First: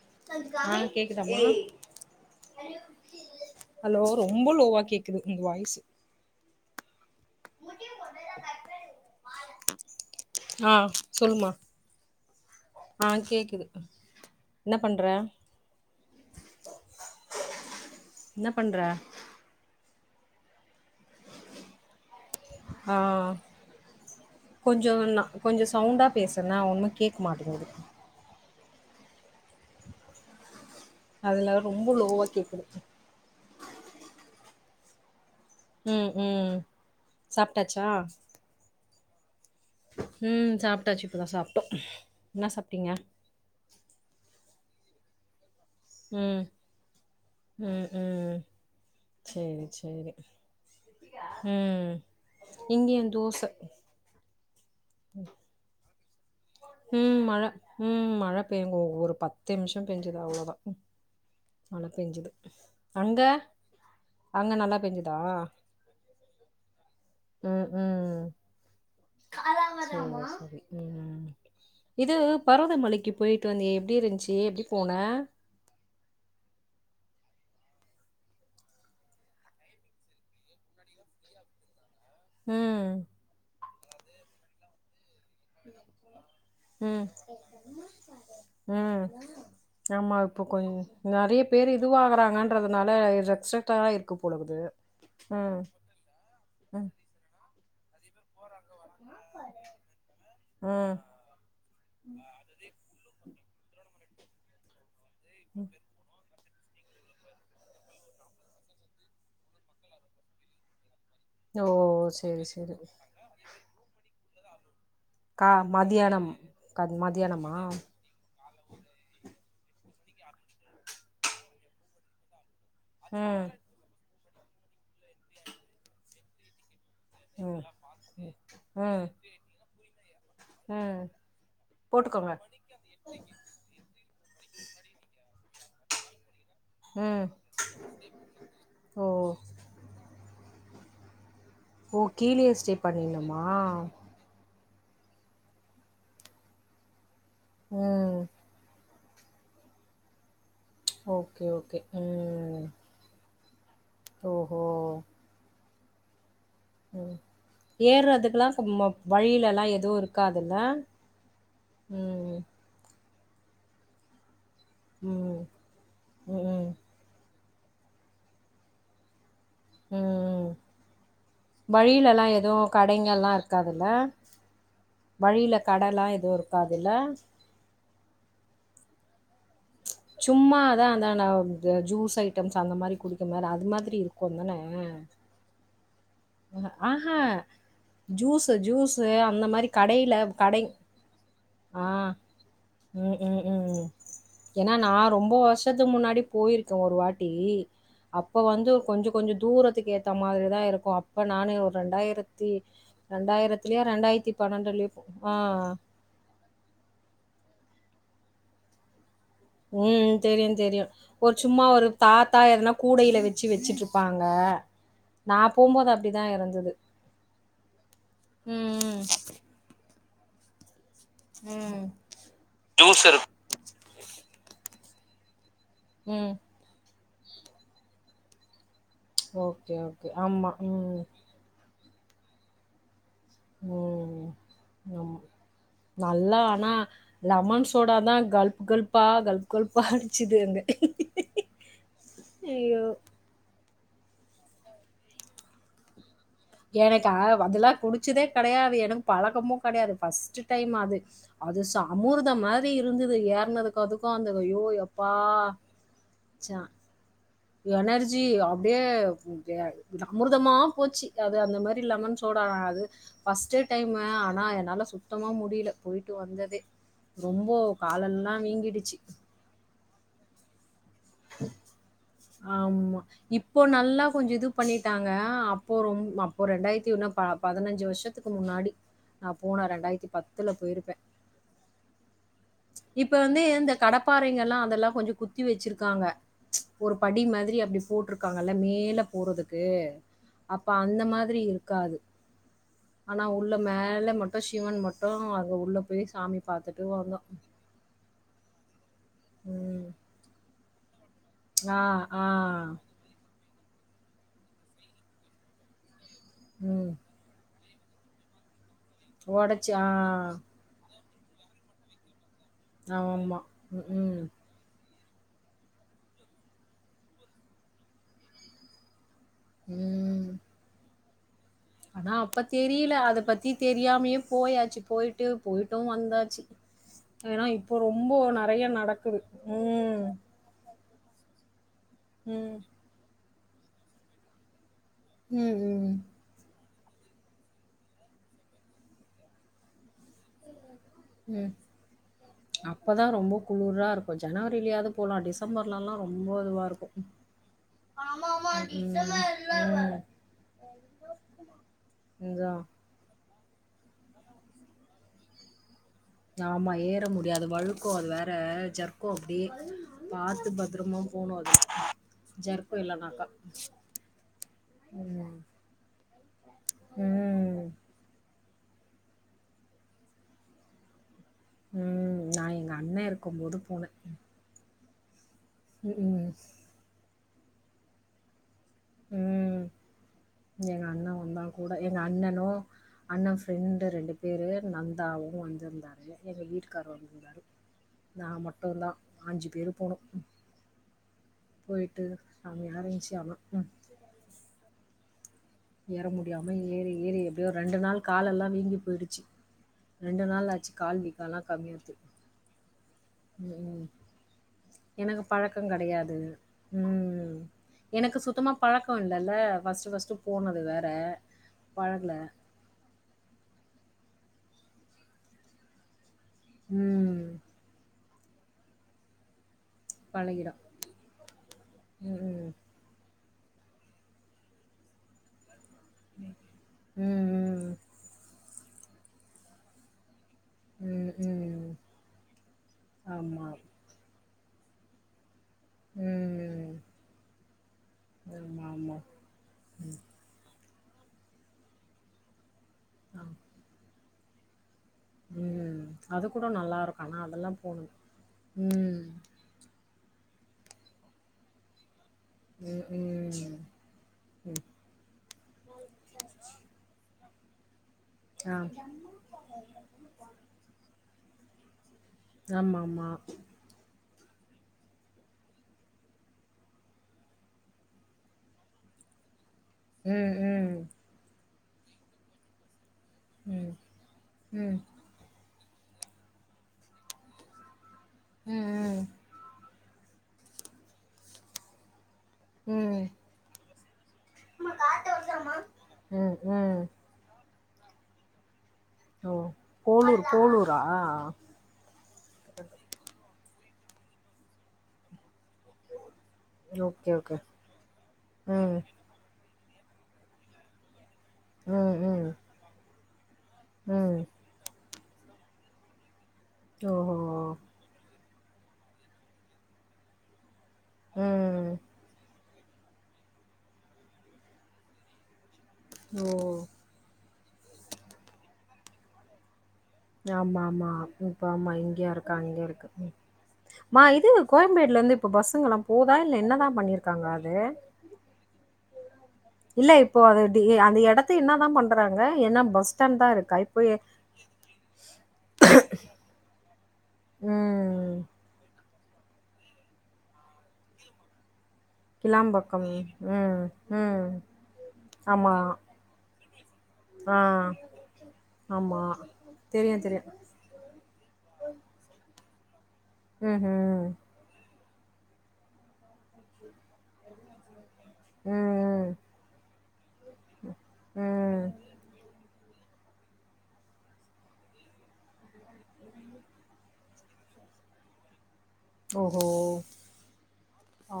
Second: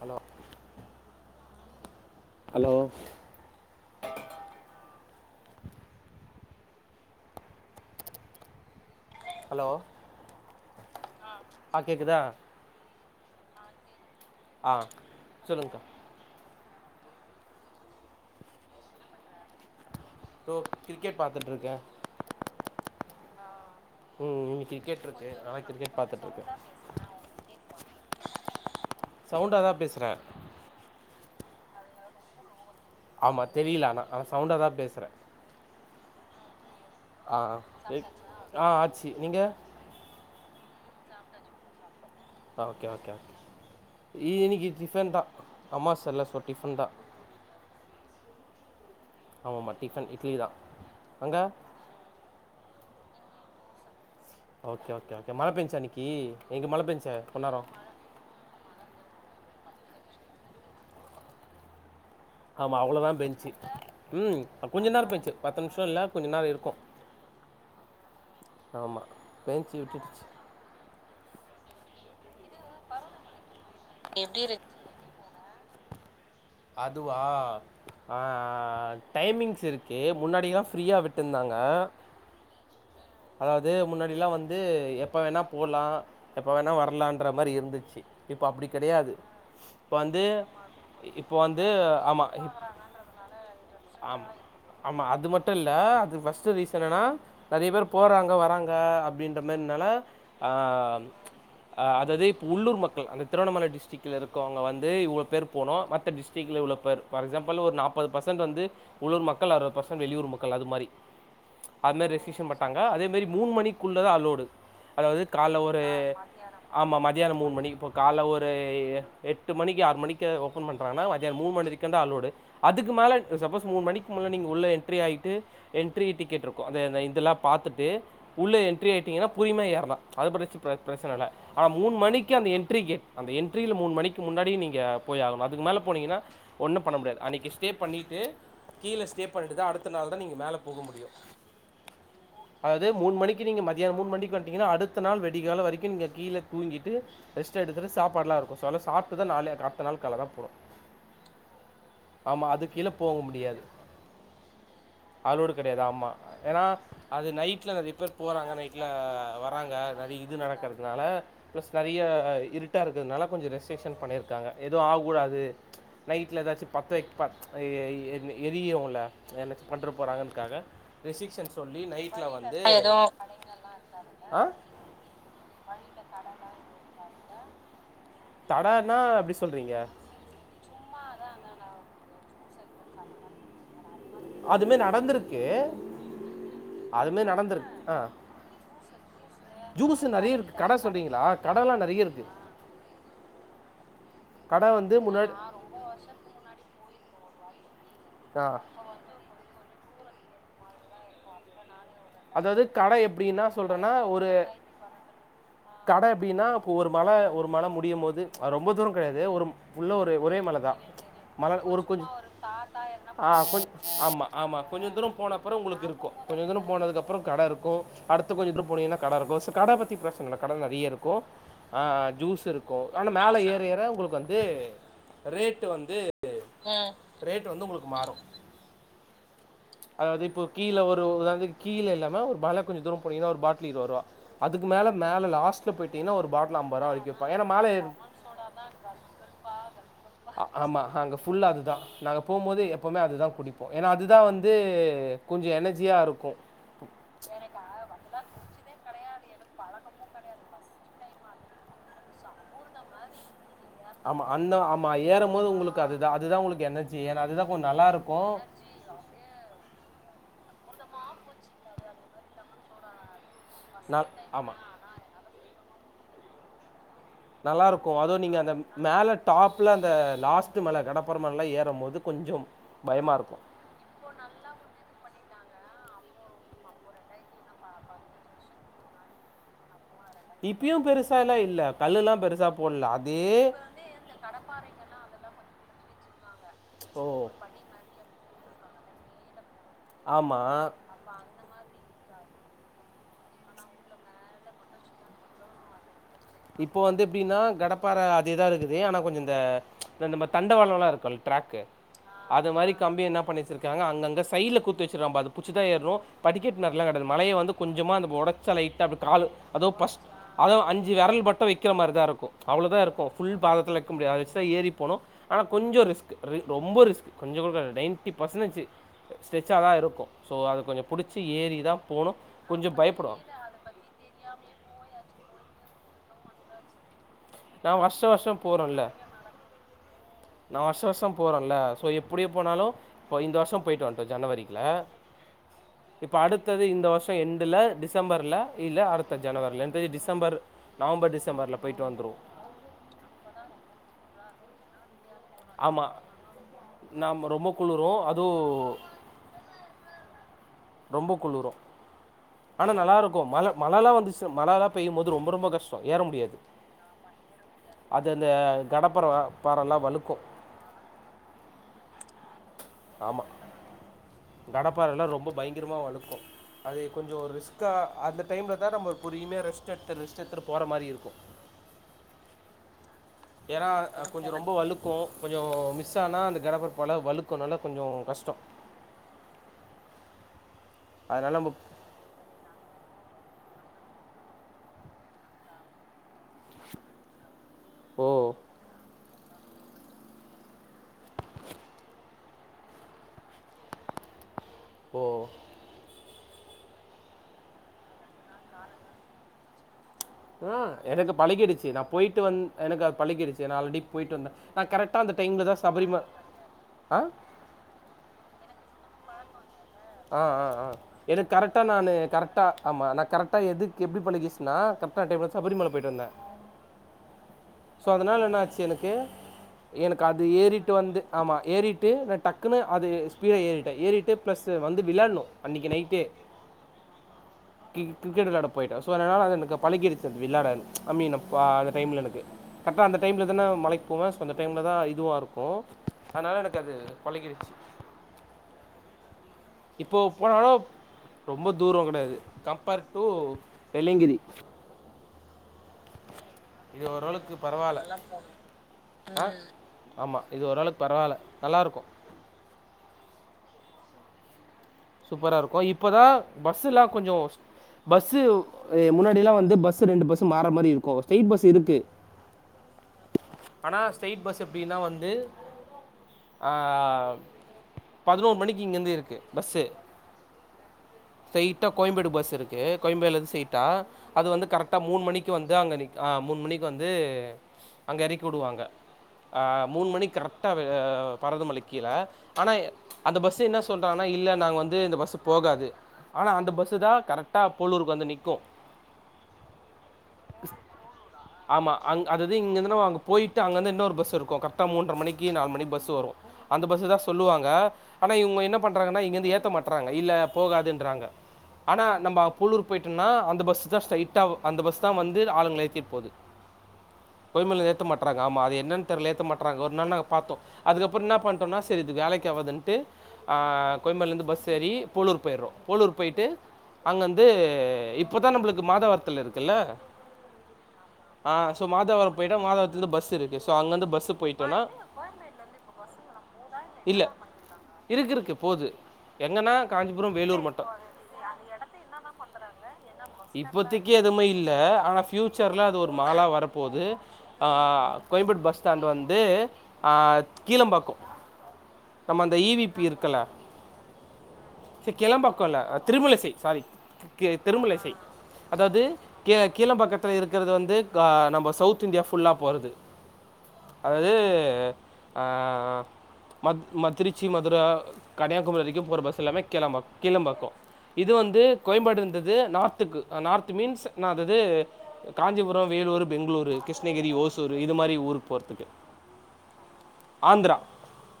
Hello ஆ கேக்குதாமா hello hello ரொம்ப லோவா கேக் குது உங்க வாய்சு ஹலோ ஆ சொல்லுமா ஆ கேக்குதா ஆ கேக்குது ஆ என்ன பண்ற சொல்லுங்க்கா என்ன பண்ற டோ கிரிக்கெட் பாத்துட்ருக்கே ஆ ம் இன்னைக்கு கொஞ்சோ கிரிக்கெட் ந இருக்கு அதனால கொஞ்சோ கிரிக்கெட் சவுண்டா பாத்துட்ருக்கே பேசுன்ன ஒண்ணு கேட்க மாட்டேங்குது சவுண்டா தா பேசுறே அதுல ரொம்ப லோவா கேக்குது ஆமா தெரியல ஆனா ஆ சவுண்டா தா பேசுறே ம் ம் ஆ சாப்ட்டாச்சா வெயிட் ஆ ஆச்சி நீங்க ம் சாப்ட்டாச்சி இப்பதா சாப்ட்டோ என்ன ஆ ஓகே சாப்ட்டீங்க ஓகே ஓகே இன்னிக்கி டிஃபன் தா அம்மா செல்ல ஸோ ம் டிபன் தா ம் ம் சேரி ஆமாம்மா டிஃபன் சேரி இட்லி தா அங்க ம் இங்கயா தோச ஓகே ஓகே ஓகே மழ பேஞ்ச்சா இன்னக்கி ம் மழ ம் மழ பெய்ங்க ஒவ்வொரு பத்து நிமிஷோ பெஞ்சது அவ்ளோ தா மழ பெஞ்சுது ஆமா அவ்ளோதா அங்க பேஞ்ச்சி ம் அங்க நல்லா கொஞ்ச நேரோ பெஞ்சுதா பேஞ்ச்சி பத்து நிமிஷோ இல்ல கொஞ்ச நேரோ இருக்கு ம் ம் ஆமா பேஞ்ச்சி விட்டுச்சி சேரி சேரி இது பருவதமலைக்கு போயிட்டு வந்தியே எப்டி இருந்ச்சி எப்டி போன அதுவா ஆ டைமிங்ஸ் இருக்கு முன்னாடில்லா ஃரீயா விட்டுருந்தாங் க ம் அது முன்னாடில்லா வந்து எப் எப்ப வேணா போலா எப்ப வேணா ம் வரலான்ற மாரி இருந்துச்சு இப்ப அப்டி கெடையாது இப்ப வந் ஆ இப்போ கொஞ்ச நறைய பேரு ஆமா இதுவாகறாங்கன்றதுனால இ எக்ஸ்ட்ரக்ட தா இருக்கு ஆமா போலகுது ஆமா அது மட்டும் ம் இல்ல அது ஃபர்ஸ்ட் ரீசன் ம் என்னனா நெறைய பேர் போறாங்க வராங் க அப்டின்ற மாரி என்னால ம் அதாவது இப்ப உள்ளூர் மக்கள் அந்த திருவண்ணாமலை டிஸ்டிக் இருக்கவங்க வந்து இவ்வளோ பேர் போனோ மத் டிஸ்டிக்ல இவ்ளோ பேர் பார் எக்ஸாம்பிள் ஒரு நாற்பது பர்சன்ட் வந்து உள்ளுர் மக்கள் அறுபது பர்சன் வெளியுர் மக்கள் அது மாரி ஓ அது மாரி சேரி ரெஸஷன் சேரி மாட்டாங்க அதே மாரி மூணு மணிக்குள்ளதா அலோடு அதாவது கா காலை ஒரு மதியானம் க ஆமா மத்தியான மூணு மதியானமா மணிக்கு இப்போ கால ஒரு எட்டு மணிக்கு ஆறு மணிக்கு ஓபன் பண்றானா மத்யான மூணு மணி வரைக்குந்தா அலோடு அதுக்கு மேல ம் சப்போஸ் மூணு மணிக்கு முன்ன நீங்க உள்ள என்ட்ரி ஆய்ட்டு என்ட்ரி டிக்கெட் இருக்கு அந்த இதெல்லா ம் பாத்துட்டு உள்ள என்ட்ரி ம் ஆயிட்டீங்கன்னா பூரிம ஏறலா அது பத்தி பிரச்ச ம் பிரச்ன இல்ல ஆ மூணு மணிக்கு போட்டுக்கோங்க அந்த என்ட்ரி கேட் அந்த என்டரில மூணு மணிக்கு முன்னாடி நீங்க போய்யாகணு அதுக்கு மேல போனீங்கன்னா ஒன்னு பண்ண முடியாது ம் அன்னைக்கு ஸ்டே பண்ணிட்டு கீழ ஓ ஸ்டே பண்ணிட்டுதா அடுத்த நாள் தான் நீங்க மேல போக முடியு ஓ கீழயே ஸ்டே அதாவது மூணு பண்ணிணுமா மணிக்கு நீங்க மத்தானம் மூணு மணிக்கு வந் திங்கன்னா அடுத்த நாள் விடிகால வரைக்கு நீங்க கீழ தூங்கிட்டு ரெஸ்ட் எடுத்துட்டு ம் சாப்பாடுலா இருக்கு சோ அத சாப் த நாளே காத்த நாள் கலக ஓகே ஓகே ஆமா. ம் அதுக்கு கீழ போக முடியாது. ஓஹோ கெடையாது ஆம்மா ஏன்னா ம் அது நைட்ல நெறைய பேர் ஏறுறதுக்குலா போறாங்க நைட்ல ம வழியிலலா வராங்க எதுவு நெறைய் இது இருக்காதுல்ல நடக்கறதுனால பிளஸ் நெறைய ம் இருட்டா இருக்குறனால கொஞ்ச ரெஸ்ட்ரேஷன் பண்ணியிருக்காங்க எதுவு ஆக ம் கூடது நைட்ல ம் ஏதாச்சு ம் பத்தவைக் ப எ எ எரிய்யுல என்ன பண்ற போறாங்கன்னுக்காக வழியிலல்லா எதுவு கடைங்கல்லா இருக்காதுல்ல ஆ வழியில கடலா எதுவு இருக்காதுல்ல தடனா அப்டி சொல்றீங்க சும்மா தானா அந்த ஜூஸ் ஐட்டம்ஸ் அந்த மாரி குடிக்க மாரி அது மாரி அதுமே நடந்திருக்கு அஹ, ஆஹ. அதுமே நடந்திருக்கு ஆ ஜூஸு ஜூஸு அந்த மாரி ஜூஸ் கடையில நெறைய இருக்கு கடை கட சொல்றீங்களா க டலா ஆ. நெறைய இருக்கு ம் ம் ம் ம் கடை ஏன்னா நா வந்து முன்னாடி ரொம்ப வருஷத்துக்கு முன்னாடி போயிருக்கே ஒரு வாட் அப்ப ஆ வந்து கொஞ்ச கொஞ்ச தூரத்துக்கு ஏத்த மாதிரிதா இருக்கு அப்ப நானே ஒரு ரெண்டாயிரத்தி அதாவது கடை எப்படின்னா ரெண்டாயிரத்துலயா சொல்றேன்னா ஒரு ரெண்டாயிரத்தி பன்னெண்டுலயோ ஆ கடை எப்படின்னா இப்போ ஒரு மல ஒரு மல முடியும்போது அது ரொம்ப தூர கெடையாது து ஒரு உள்ள ஒரு ம். ஒரே தெரியும், மலதா தெரியும். மல சும்மா ஒரு கொஞ்ச தாத்தா எதனா கூடையில ஆ வச்சு கொஞ்ச வச்சுட்டுருப்பாங்க. ஆமா ஆமா கொஞ்ச தூர நான் போனப்புற உங்களுக்கு போம்போது இருக்கு அப்படிதான் கொஞ்ச தூர இருந்தது. போனதுக்கு அ அப்புற கட இருக்கு அடுத்து கொஞ்சட்டு ம், போனீங்கன்னா கட இருக்கு சோ கட பத்தி பிரச்சனை கட நெறைய இருக்கு இரு ம், ம். ஜூஸ் இருக்கு ஜூஸ் ஆனா இருக் மேல ஏற ஏற உங்களுக்கு வந்து ரேட் டு வந்து ம். ரேட் வந்து உங்களுக்கு மாறு ஓக் அதாவது இப்போ கீழ ஒரு வது கீழ இல்லாம ஒரு மல கொஞ்ச தூர போனீங்கன்னா ஒரு பாட்டிலு இருப ரூா ம். அதுக்கு மேல ஆமா. மேல லாஸ்ட்ல போயிட்டீங்கன்னா ஒரு நல்லா பாட்டில் ஆனா ஐம்பது ரூபா வரைக்கு விப்பாங்க ஏன மேல லெமன் சோடா தான் கல்ப் கல்ப்பா, கல்ப் கல்ப்பா அடிச்சுது அங்க. ஆமா அங்க புல்ல அதுதா நாங்க போகும்போது ஐயோ! எப்பவுமே அது தா குடிப்போ ஏன்னா அதுதா வந்து கொஞ்ச எனர்ஜியா இருக்கு எனக்கு அது அதெல்லா குடிச்சதே கெடையாது எனக்கு பழக்கமு கெடையாது பஸ்ட்டு டைம் அது அது ச அமுர்த மாதிரி இருந்தது ஏறனதுக்கு கதுக்கு ஆமா அந்த அய்யோ ஆமா எப்பா ஏறும் போது உங்களுக்கு அதுதா அதுதா உங்களுக்கு ச எனர்ஜி ஏன்னா அதுதா கொஞ்ச நல்லா இருக்கு எனர்ஜி அப்டியே [unintelligible] அமுர்தமா போச்சு அது அந்த மாரி லெமன் சோடா அது ஃர்ஸ்ட்டு ந டைமு ஆனா ஆமா என்னால சுத்தமா முடியல போய்ட்டு வந்ததே ரொம்ப நல்லாருக்கு அது நீங்க காலெல்லாம் அந்த வீங்கிடுச்சு. மேல டாப்ல அந்த லாஸ்ட்டு மேல கடப்பற மேலலா ஏறும் போது கொஞ்சம் ஆமா பயமா இருக்கு இப்போ நல்லா கொஞ்ச இது பண்ணிட்டாங்க அப் இப்போ ரொ அப்போ ரெண்டாயிரத்தி ஒன்ன ப பதினஞ்சு வருஷத்துக்கு முன்னாடி நா போனே ரெண்டாயிரத்தி பத்துல இப்பயும் போயிருப்பே பெருசாலாம் இல்ல கல்லுலாம் பெருசா போடல இப்ப அதே வந்து இந்த கடப்பாறைங்கல்லா அதெல்லா கொஞ்ச குத்தி வச்சிருக்காங்க ஒரு ஓ படி மாதிரி அப்படி போட்டிருக்காங்கல்ல மேல போறதுக் கு ஆமா அப்ப அந்த மாதிரி இருக்காது ஆனா உள்ள மேல மட்டு சிவன் மட்டு அது உள்ள போய் சாமி இப்போ பாத்துட்டு வந்து வந்தோம். எப்படின்னா கடப்பாறை அதுேதா இருக்குது ஆனா கொஞ்ச இந்த ம். நம்ம தண்டவாளல்லா இரு ட்ராகக்கு ஆ, ஆ. அது மாரி கம்பி என்னா பண்ணிச்சிருக்கு ங்க அங்கங்க சைட்ல குத்து வச்சுறாம்பா அத புச்சுதா படிக்கட்டுலா ம். கெடையது மலய வந்து கொஞ்சமா அந்த ஒடச்ச லைட்டா அப்டி காலு அதவு ஒடச்சு ஆ. பஸ்ட் அத அஞ்சு வெரல் பட்ட வைக்கிற மாரி தா இருக்கு அவ்ளோதா இருக்கு ஃபுல் ஆமா. பாதத்தில வைக்க முடியாது ம். வச்சுதா ஏறி போனு ஆனா கொஞ்ச ரிஸ்க் ரி ரொம்ப ரிஸ்க் கொஞ்ச கொ நைன்டி பர்சேஞ்சு ஸ்டெச்சாக தா இருக்கு ஸோ அது கொஞ்ச பிடிச்சி ஏறி தான் அதா போகணும் அப்ப கொஞ்சம் தெரியல பயப்படுவோம் அத பத்தி தெரியாமயே போயாச்சு போயிட்டு போயிட்டு வந்தாச்சு ஏன்னா இப்போ நான் ரொம்ப வருஷம் வருஷம் நெறைய நடக்குது ம் நா வருஷ வருஷ போறேன்ல சோ எப்படியே ம். போனாலு இப்ப இந்த வருஷ போயிட்டு வந்தே ஜனவரில ம், ம், இப்ப அடுத்தது இந் த வருஷ எண்டுல டிசம்பர்ல இல்ல அடுத்த ஜனவரில இந்த டிச ம் அப்பதா ரொம்ப குளுர்ரா இருக்கு ஜனவரிலயாது போலா ஆமாம் டிசம்பர்லலா ரொம்போ இதுவாருக்கு நாம் ரொம்ப குளிரும் ஆமா ஆமா அதுவும் டிசமா இல்ல ரொம்ப குளிரு ஆனா நல்லாருக்கு மழ மழல்லா வந்துச்ச மலலா பெய்யும் போது ரொம்ப ரொம்ப கஷ் ஆமா ஏற முடியாது அது வழுக்கோ அது அந்த வேற ஜற்கோ கடப்பாறை அப்டி பாறைலாம் வழுக்கும் பாத்து பத்ரமா போனு அ ஜர் போயலனாக்கா ஆமாம் கடப்பாறைலாம் ரொம்ப ம் பயங்கரமாக வழுக்கும் அது கொஞ்ச ஒரு ம். ரிஸ்க்கா அந்த டைம்ல் தா நம்ம ஒரு புரியுமே ரெஸ்ட் எடுத்து ரிஸ்ட் எத்துட்டு போறமாரி இருக்கு ம் நா எங்க அண்ண இருக் ஏன்னா அ கொஞ் ரொம்ப வலுக் கு கொஞ்ச மிஸ் ம். ஆனா ம். அந்த கெடப்பருப்பால வலுக்குனால கொஞ்ச கஷ்ட ம் எங்க அண்ண அதனால வந்தா நம்ம கூட எங்க அண்ணனு அண்ணன் ஃப்ரெண்டு ரெண்டு பேர் நந்தாவு வந்துருந்தாரு எங்கள வீட்டுக்கார வந்திருந்தாரு ஓ நா மட்டுந்தா அஞ்சு பேரு போனோ போய்ட்டு சாமி ஆர [unintelligible] ம் ஓ ஏற முடியாம ஏறி ஏறி எப்படியோ ரெண்டு நாள் கால்லெல்லா வீங்கி போயிடுச்சு நாள் ஆ ஆச்சு கால் எனக்கு வீக்கம்லாம் பழகிடுச்சு நா கம்மியாறது. போய்ட்டு வந்து எனக்குது பழகிடுச்சு நா ஆல்ரெடி ம். போய்ட்டு வந்தே நா கரெக்டா அந்த எனக்கு டைம்ல தா பழக்க சபரிம கெடையாது ஆ ம் எனக்கு சுத்தமா பழக்க இல்லல்ல ஃபர்ஸ்ட்டு, ஆ ஃபர்ஸ்ட்டு ஆ போனது ஆ வேற. எதுக்கு கரெக்டான ஆளு பழகல. கரெக்டா ஆமா நா கரெக்டா எது எப்டி பழகிச்சுனா கர்ட டைம்ல சபரிமல போய்ட்டு வந்தே ம் இப்ப அதனால என்னாச்சு எனக்கு எனக்கு அது பழகிடு ஏறிட்டு வந்து ஆமா ஏறிட்டு நா ம் டக்குன்னு அது கீழ ஏறிட்ட ஏறிட்டு பிளஸ் வந்து விளணு அன்னைக்கு நைட் கு ம் ம் கிரிக் கிரிக்கெட் விளையாட போயிட்டே சோ அதனலே பழகியிருக்கு விளாட ஜ ம் மீன் ம் அந்த டைம்ல எனக்கு கரெக்டா அந்த டைம்ல தான ஆமா மலைக்கு போவே அந்த டைம்ல தா இதுவா இருக்கு அதனால எனக்கு ம் அது பழகிறிச்சி ஆமா ஆமா இப்போ போனாலு ரொம்ப தூர கெடையாது கம்பேர் டு ஆ வெள்ளைய்ங்கிரி ம் அது கூட இது நல்லாருக்கு ஆனா ஓரளவுக்கு அதெல்லா போணு பரவாயில்ல ம் ஆமா இது ஓரளவுக்கு பரவால்ல நல்லாருக்கு ம் ம் ம் சூப்பராருக்கு இப்பதா பஸ்ல்லா கொஞ்ச பஸ் ஆ அ முன்னாடில்லா வந்து பஸ் ரெண்டு பஸ் மாற மாருக்கு ஸ்ட்ரைட் பஸ் இருக்கு ஆமா ஆமா ஸ்ட்ரைட் பஸ் எப்டின்னா வந்து ஆ ஆ பதினோரு மணிக்கு இங்கருந்து இருக்கு பஸ்சு ம் ம் ஸ்ட்ரைட்டா கோயம்பேடு பஸ்சுருக்கு கோயம்பேட்லுருந்து ஸ்ட்ரைட்டா ம் அது வந்து கரெக்டா ம் மூணு மணிக்கு வந்து அதா அங்க நிக்கு ஆ மூணு மணிக்கு வந்து அங்க எ றக்கி ம் விடுவாங்க ம் ஆப் மூணு மணி கரெக்டா ஆ பரதமலைக்கு கீழ ஆனா ம் அந்த பஸ் என்னா சொல்றாங்க இல்ல நாங்க வந்து இந்த பஸ் போகாது ஆனா ம் அந்த பஸ்சு ம். தா கரெக்டா போலூருக்கு வந்து நிக்கு ஓ போலூர் போலூரா ஆமா அங் அதது இங்கருந்து நம்ம அங்க போயிட் டு அங்கருந்து இன்னொரு பஸ் இருக்கு கரெட்டா மூன்றர மணிக்கு நாலு மணிக் பஸு வரு அந்த பஸு தா ஓகே ஓகே சொல்லுவாங்க ஆனா இவுங்க என்ன ம் பண்றாங்கனா இங்கந்து ஏத்த மாட் றாங்க இல்ல போகாதுன்றாங்க ஆனா ம் நம்ம ம் புளூர் போயிட்டனா அந்த ப ஸு தா ம் ஸ்ட்ரைட்டா ஒ அந்த பஸ்ஸு தா வந்து ஆளுங்கள ஏத்திட் போது ஓ ஹோ கொய்மல ஏத்த மாட்றாங்க. ஆமா அது என்னென் தெர்ல ஏத்த மாட்றா ஒரு நாள் நாங்க பாத்தோ அதுக்கப்றோ என்னா பண்ட்டோனா ம். செரி இது வேலைக் ஆவாதுன் ட்டு ஆ கோயம்பேட்லருந்து பஸ் ஏறி போலூர் போய்றோ போலூர் போய்ட்டு ஓ! அங்கந்த் இது இப்பதா நம்பளுக்கு மாத வாரத்ல இருக்குல்ல ஆமா ஆமா ஆ இப்ப ஸோ ஆமா இங்கயு மாதவரம் இருக்கு போயிட்டா அங்கயு மாதவரத்துலேருந்து இருக்கு பஸ் ஸோ அங்கேருந்து மா பஸ்ஸு இது போயிட்டோன்னா கோயம்பேட்ல ர்ந்து இப்ப பஸ்ஸுங்லா போதா இல்ல என்னதா இல்ல பண்ணிருக்காங்க அது எங்கனா காஞ்சிபுர வேலூர் மட் ஏ அந்த எடத்த என்னா தா பண்டறாங்க ஏனா பஸ் ஸ்டாண்ட் தா இருக்கா இப்போ எ க்ளா அது ஒரு மாலா வரப்போது ஆ ம். கோயேம்பேட் பஸ் ஸ்டாண்ட் வந்த் து ஆ கீழம்பாக்கோ நம்ம அந்த இ வி பி கிளாம்பாக்கம். இருக்கல்ல ம், ம். கிளம்ப ஆமா. கொல திருமலிசை சாரி கே ஆ. திருமலிசை அதாவ்து ஆமா. கே தெரியும், கீழம்பாக்கத்ல தெரியும். இருக்கிறது வந்து க நம்ப சவுத் இந்தியா ஃபுல்லா போறது ம்ஹ்ம். அதாவது ஆ மத் ம திருச்சி மதுர கன்னியாகுமரி வரிக்கு போற ம், ம். பஸ் எல்லாமே கேழப்பாக்கோ கீழப்பாக்கோ இது வந்து ம். கோயம்பேடு இருந்தது நார்த் துக்கு அ நார்த் மீன்ஸ் என்னா திது காஞ்சிபுரோ வேலூரு பெங்களூரு கிருஷ்ணகிரி ஓசூர் இது மாரி ஊர்க் போறதுக்கு ஓஹோ! ஆந்த்ரா ஓ!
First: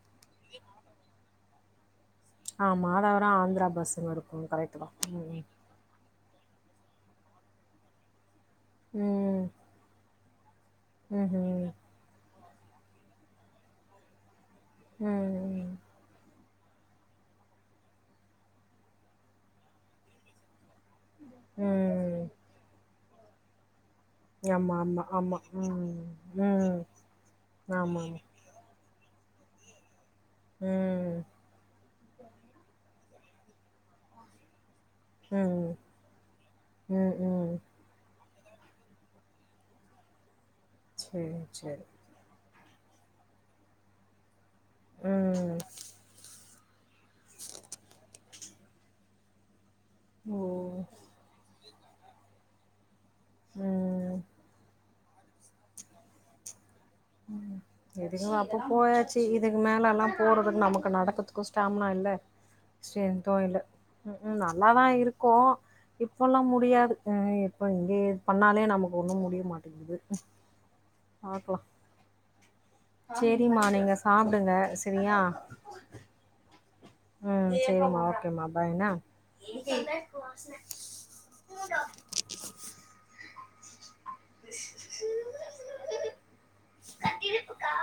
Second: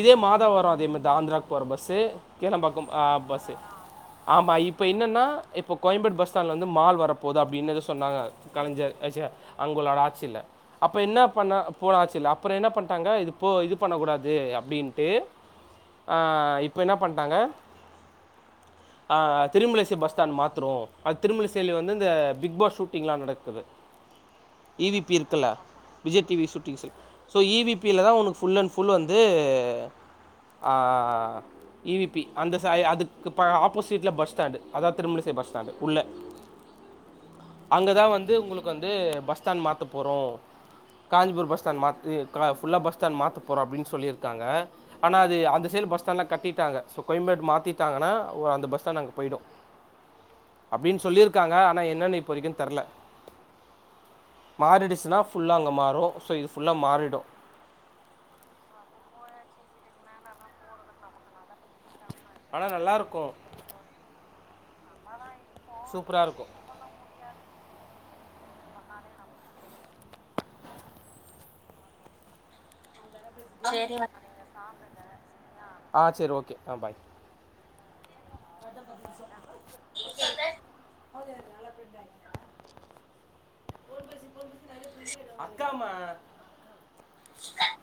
இதே மாத் த வரு அதே மார்தா ஆந்த்ராக்கு போற பஸ்சு கேளம்பாக்கோ ஆமா. ஆ அது அப்புறம் பஸ்ஸு ஆந்திரா பஸ்ஸுங்க இருக்கும். ஆமா கரெக்ட்டு இப்ப தான். என்னென்னா ம், ம். இப்ப கோயம்பேடு பஸ் பஸ் ஸ்டாண்ட்ல இருந்து மால் வரப்போது அப்டின் எதோ சொன்னாங்க கலைஞர் ஆ ச்சே ம். அவுங்களோட ஆட்சில அப்ப என்ன பண்ண ம்ஹ்ம். போன ஆட்சிலே அப்றே என்ன பண்ட்டாங்க இது இப்போ இது பண்ண கூடாது அப்டின்ட்டு ம். ஆ இப்போ என்ன பண்ட்டாங்க ஆ திருமலிசை பஸ் ஸ்டாண்ட் மாத்ரோ அத் திருமலிசைல வந்து இந்த ம். பிக் பாஸ் ஷூட்டிங் எல்லா நடக்குது ஆமா, இ வி ஆமா, பி ஆமா. இருக்குல்ல ம். விஜய் டிவி சூட்டிங் ம். சு சோ இ வி பி ல தா ஆமாமா. உனக்கு ஃபுல் அண்ட் ஃபுல் வந்த் து ஆ ம். இ வி பி அய் அதுக்கு ப ஆப்போசிட்ல பஸ் ஸ்டாண்டு அதா திருமலிசை பஸ் ம். ஸ்டாண்ட் உள்ள ம், ம். அங்கதா வந்த் து உங்களுக்கு வந்து பஸ் ஸ்டாண்ட் மாத்த போறோ சரி, காஞ்சிபூர் பஸ் ஸ்டாண்ட் சரி. மாத்தி கிராப் ஃபுல்லா பஸ் ஸ்டாண்ட் மாத்த போறோ அப்பின் சொல்லிர்க்காங்க ஆனா அது ம். அந்த சேல் பஸ்டாண்ட்ல கட்டிட்டாங்க சோ கோயம்பேடு மாத்திட்டாங்கனா ஒ அந்த பஸ் ஸ்டாண்ட் அங்க போயிடு ஓ! அப்டின் சொல்லிர்க்காங்க ஆனா என்னென்னு இப்ப வரைக்கு தெர்ல ம். மாறிடுச்னா ஃபுல்லா அங்க மாரு சோ இது ஃபுல்லாக மாறிடும் எதுக்மே அப்ப போயச்சி இதுக்கு மேலெல்லா போட்றதுக்கு நமக்கு நடக்கதுக்கு ஸ்டாமினா இல்ல ஆனா நல்லா இருக்கு ம் ம் நல்லாதா இருக்கு சூப்பரா இப்பெல்லா இருக்கும் முடியாது ஆ இப்போ இங்கே இது பண்ணாலே நமக்கு ஒண்ணு முடிய மாட்டேங்கிது பாக்கலா செரிமா நீங்க சாப்டுங்க செரியா ஆ சரி ஓகே ஆ பாய் ம் செரிம்மா ஓகேமா பாய் என்னா ா அக்கமா கத்திருப்புக்கா